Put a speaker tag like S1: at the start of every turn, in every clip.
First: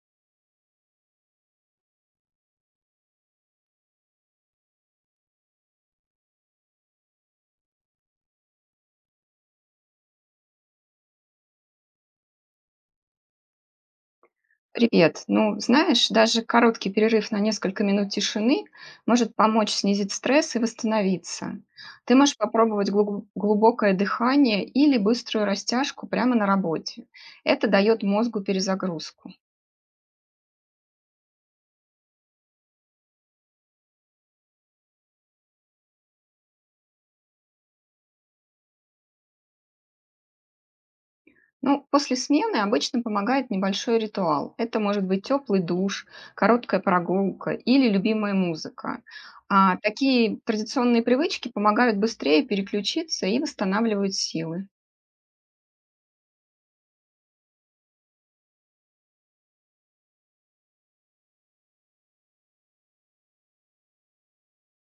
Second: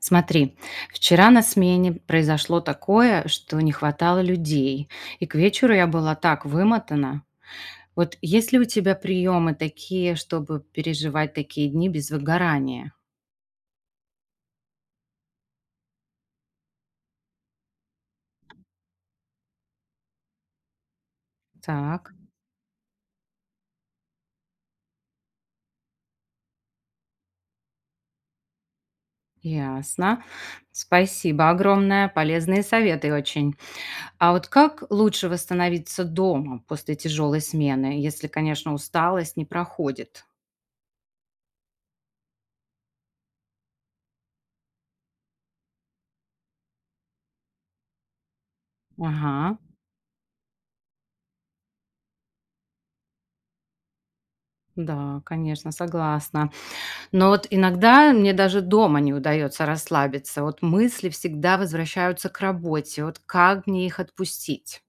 S1: Смотри, вчера на смене произошло такое, что не хватало людей, и к вечеру я была так вымотана. Вот есть ли у тебя приемы такие, чтобы переживать такие дни без выгорания?
S2: Привет. Ну, знаешь, даже короткий перерыв на несколько минут тишины может помочь снизить стресс и восстановиться.
S1: Так,
S2: Ты можешь попробовать глубокое дыхание или быструю растяжку прямо на работе. Это дает мозгу перезагрузку.
S1: ясно. Спасибо огромное, полезные советы очень. А вот как лучше восстановиться дома после тяжелой смены, если, конечно, усталость не проходит?
S2: Ну, после смены обычно помогает небольшой ритуал. Это может быть теплый душ, короткая прогулка или любимая музыка.
S1: Ага,
S2: А такие традиционные привычки помогают быстрее переключиться и восстанавливают силы.
S1: да, конечно, согласна. Но вот иногда мне даже дома не удается расслабиться. Вот мысли всегда возвращаются к работе. Вот как мне их отпустить?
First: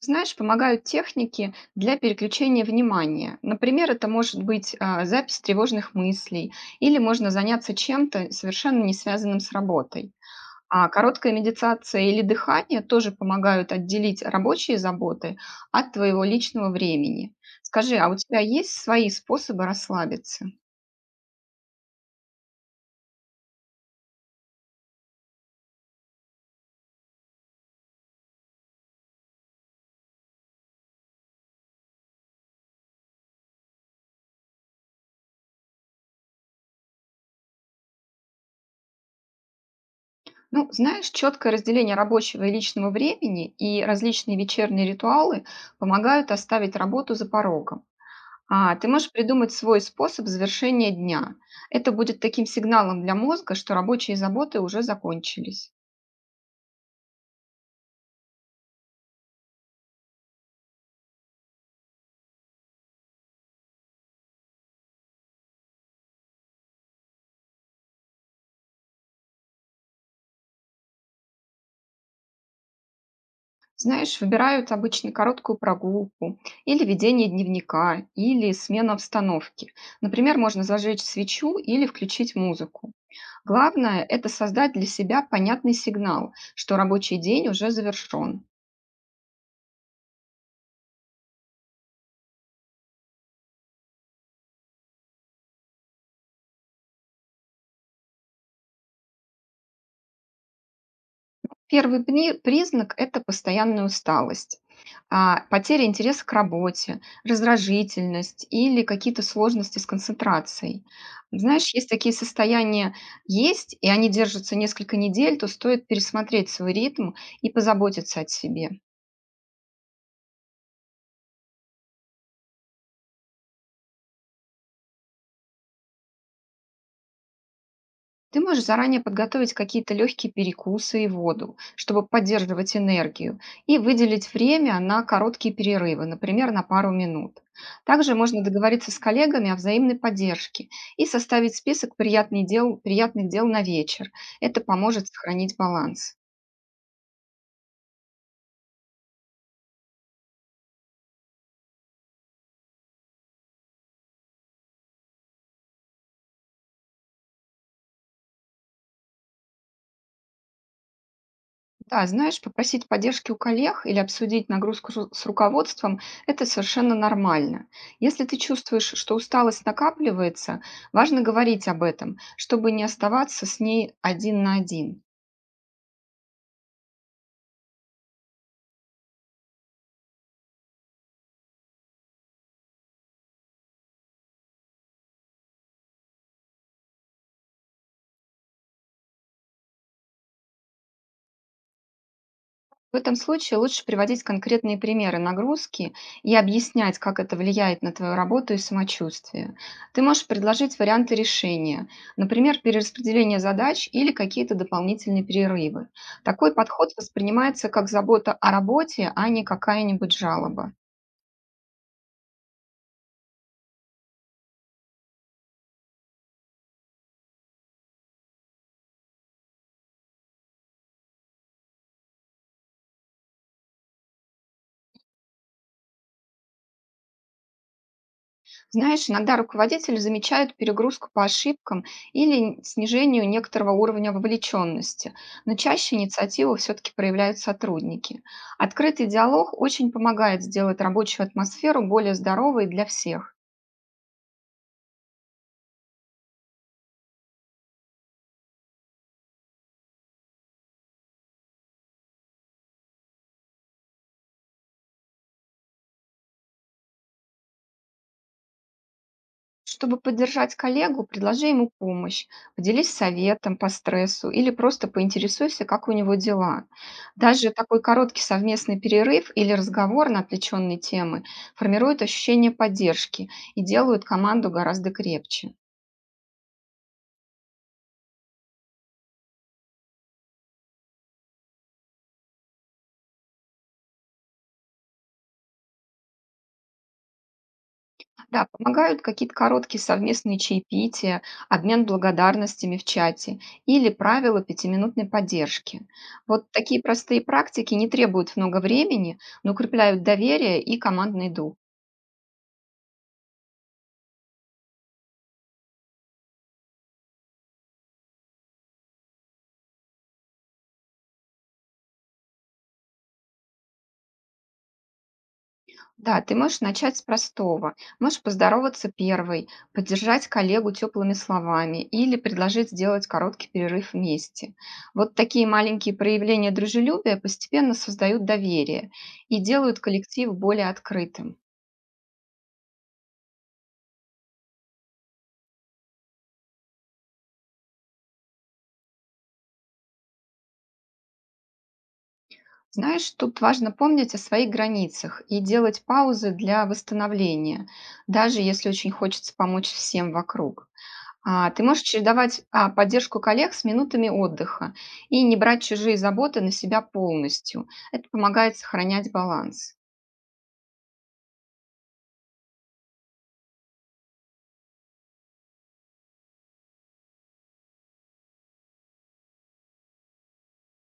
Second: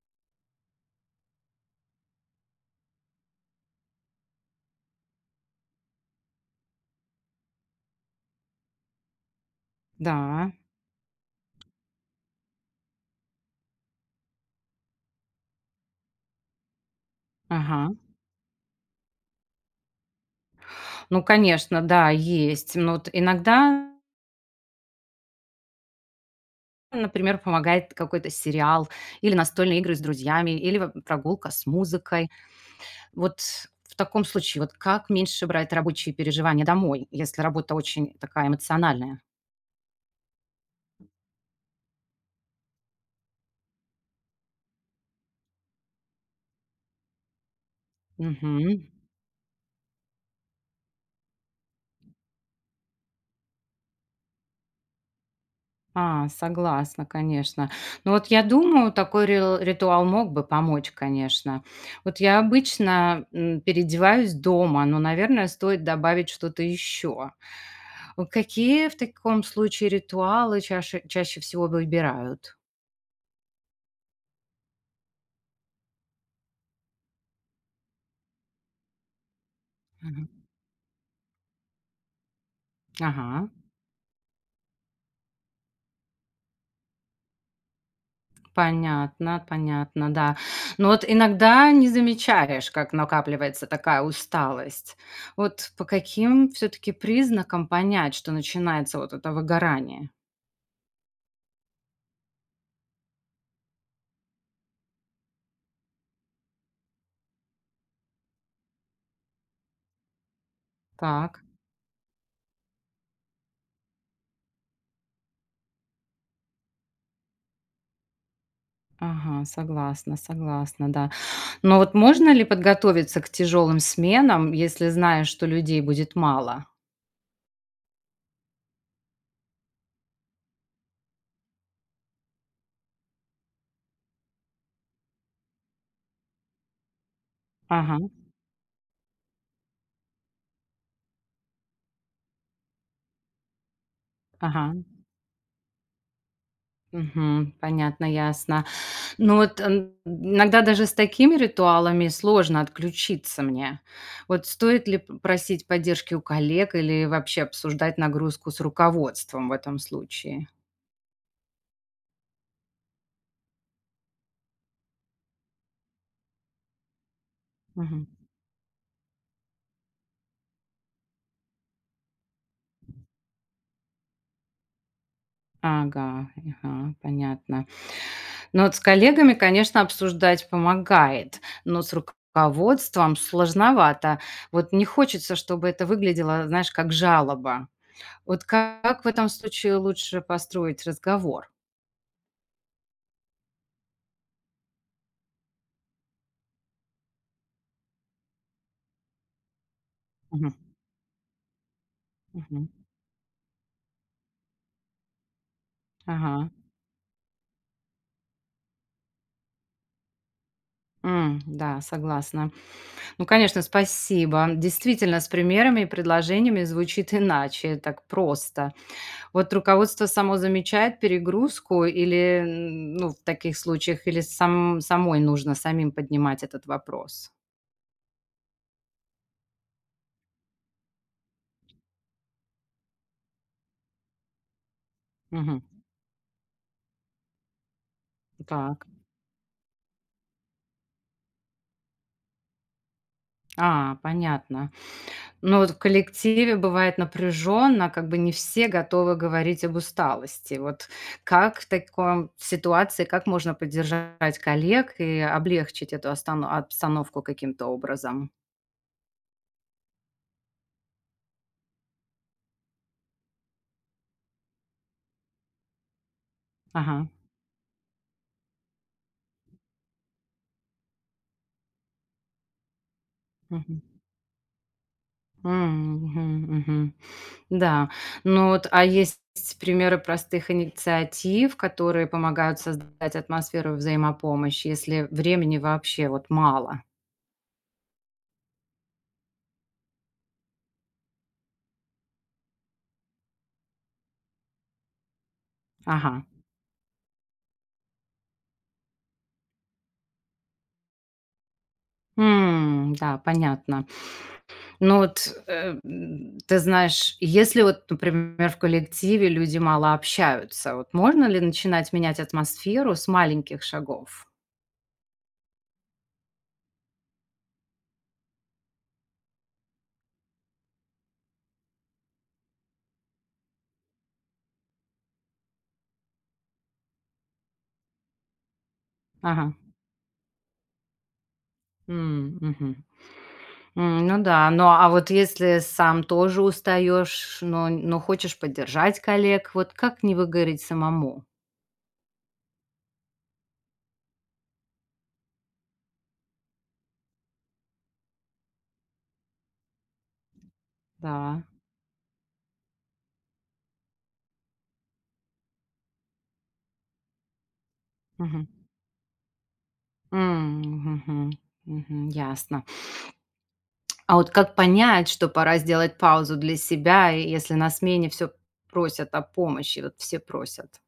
S2: Знаешь, помогают техники для переключения внимания. Например, это может быть запись тревожных мыслей или можно заняться чем-то совершенно не связанным с работой.
S1: Да,
S2: А короткая медитация или дыхание тоже помогают отделить рабочие заботы от твоего личного времени.
S1: ага.
S2: Скажи, а у тебя есть свои способы расслабиться?
S1: Ну, конечно, да, есть. Но вот иногда, например, помогает какой-то сериал или настольные игры с друзьями, или прогулка с музыкой. Вот в таком случае, вот как меньше брать рабочие переживания домой, если работа очень такая эмоциональная?
S2: Ну, знаешь, четкое разделение рабочего и личного времени и различные вечерние ритуалы помогают оставить работу за порогом.
S1: Угу.
S2: Ты можешь придумать свой способ завершения дня. Это будет таким сигналом для мозга, что рабочие заботы уже закончились.
S1: А, согласна, конечно. Ну вот я думаю, такой рил ритуал мог бы помочь, конечно. Вот я обычно, переодеваюсь дома, но, наверное, стоит добавить что-то еще. Вот какие в таком случае ритуалы чаше чаще всего выбирают?
S2: Знаешь, выбирают обычно короткую прогулку, или ведение дневника, или смена обстановки.
S1: Мгм.
S2: Например, можно зажечь свечу или включить музыку.
S1: Ага,
S2: Главное– это создать для себя понятный сигнал, что рабочий день уже завершен.
S1: понятно, понятно, да. Но вот иногда не замечаешь, как накапливается такая усталость. Вот по каким все-таки признакам понять, что начинается вот это выгорание?
S2: Первый признак– это постоянная усталость. Потеря интереса к работе, раздражительность или какие-то сложности с концентрацией.
S1: Так.
S2: Знаешь, есть такие состояния, есть, и они держатся несколько недель, то стоит пересмотреть свой ритм и позаботиться о себе.
S1: Ага, согласна, согласна, да. Но вот можно ли подготовиться к тяжелым сменам, если знаешь, что людей будет мало?
S2: Ты можешь заранее подготовить какие-то легкие перекусы и воду, чтобы поддерживать энергию, и выделить время на короткие перерывы, например, на пару минут.
S1: Ага,
S2: Также можно договориться с коллегами о взаимной поддержке и составить список приятных дел на вечер. Это
S1: ага,
S2: поможет сохранить баланс.
S1: мгм, понятно, ясно. Ну вот иногда даже с такими ритуалами сложно отключиться мне. Вот стоит ли просить поддержки у коллег или вообще обсуждать нагрузку с руководством в этом случае?
S2: Да, знаешь, попросить поддержки у коллег или обсудить нагрузку с руководством– это совершенно нормально.
S1: Мгм.
S2: Если ты чувствуешь, что усталость накапливается, важно говорить об этом, чтобы не оставаться с ней один на один.
S1: Ага, ага, понятно. Ну вот с коллегами, конечно, обсуждать помогает, но с руководством сложновато. Вот не хочется, чтобы это выглядело, знаешь, как жалоба. Вот как в этом случае лучше построить разговор?
S2: В этом случае лучше приводить конкретные примеры нагрузки и объяснять, как это влияет на твою работу и самочувствие. Ты можешь
S1: Мгм.
S2: предложить варианты решения, например,
S1: Мгм.
S2: перераспределение задач или какие-то дополнительные перерывы.
S1: Ага.
S2: Такой подход воспринимается как забота о работе, а не какая-нибудь жалоба.
S1: Да, согласна. Ну, конечно, спасибо. Действительно, с примерами и предложениями звучит иначе, так просто. Вот руководство само замечает перегрузку или, ну, в таких случаях, или самой нужно самим поднимать этот вопрос?
S2: Знаешь, иногда руководители замечают перегрузку по ошибкам или снижению некоторого уровня вовлеченности, но
S1: Мгм.
S2: чаще инициативу все-таки проявляют сотрудники.
S1: Так.
S2: Открытый диалог очень помогает сделать рабочую атмосферу более здоровой для всех.
S1: А, понятно. Ну, вот в коллективе бывает напряженно, как бы не все готовы говорить об усталости. Вот как в такой ситуации, как можно поддержать коллег и облегчить эту останов обстановку каким-то образом?
S2: Чтобы поддержать коллегу, предложи ему помощь, поделись советом по стрессу или просто поинтересуйся, как у него дела.
S1: Ага.
S2: Даже такой короткий совместный перерыв или разговор на отвлеченные темы формируют ощущение поддержки и
S1: Мгм.
S2: делают команду гораздо крепче.
S1: Мгм, мгм. Да. Ну вот, а есть примеры простых инициатив, которые помогают создать атмосферу взаимопомощи, если времени вообще вот мало?
S2: Да, помогают какие-то короткие совместные чаепития, обмен благодарностями в чате или правила пятиминутной поддержки.
S1: Ага.
S2: Вот такие простые практики не требуют много времени, но укрепляют доверие и командный дух.
S1: Да, понятно. Ну вот, ты знаешь, если вот, например, в коллективе люди мало общаются, вот можно ли начинать менять атмосферу с маленьких шагов?
S2: Да, ты можешь начать с простого. Можешь поздороваться первой, поддержать коллегу теплыми словами или предложить сделать короткий перерыв вместе. Вот такие маленькие проявления дружелюбия постепенно создают доверие и
S1: Ага.
S2: делают коллектив более открытым.
S1: Мгм. Ну да. Ну, а вот если сам тоже устаешь, но хочешь поддержать коллег, вот как не выгореть самому?
S2: Знаешь, тут важно помнить о своих границах и делать паузы для восстановления, даже если очень хочется помочь всем вокруг.
S1: Да.
S2: Ты можешь чередовать поддержку коллег с минутами отдыха и не брать чужие заботы на себя полностью. Это
S1: Мгм.
S2: помогает сохранять баланс.
S1: Мгм. Мгм. Ясно. А вот как понять, что пора сделать паузу для себя, и если на смене все просят о помощи, вот все просят?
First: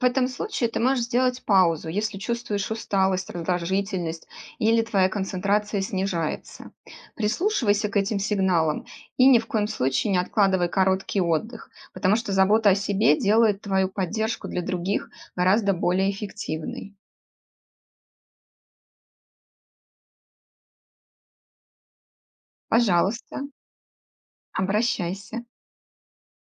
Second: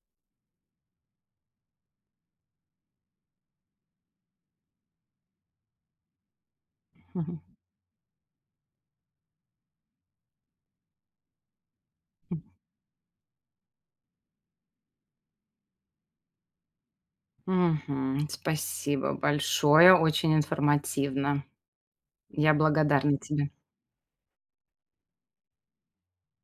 S2: В этом случае ты можешь сделать паузу, если чувствуешь усталость, раздражительность или твоя концентрация снижается.
S1: Мгм.
S2: Прислушивайся к этим сигналам и ни в коем случае не откладывай короткий отдых, потому что забота о себе делает твою поддержку для других гораздо более эффективной.
S1: Мгм. Спасибо большое, очень информативно. Я благодарна
S2: Пожалуйста,
S1: тебе.
S2: обращайся.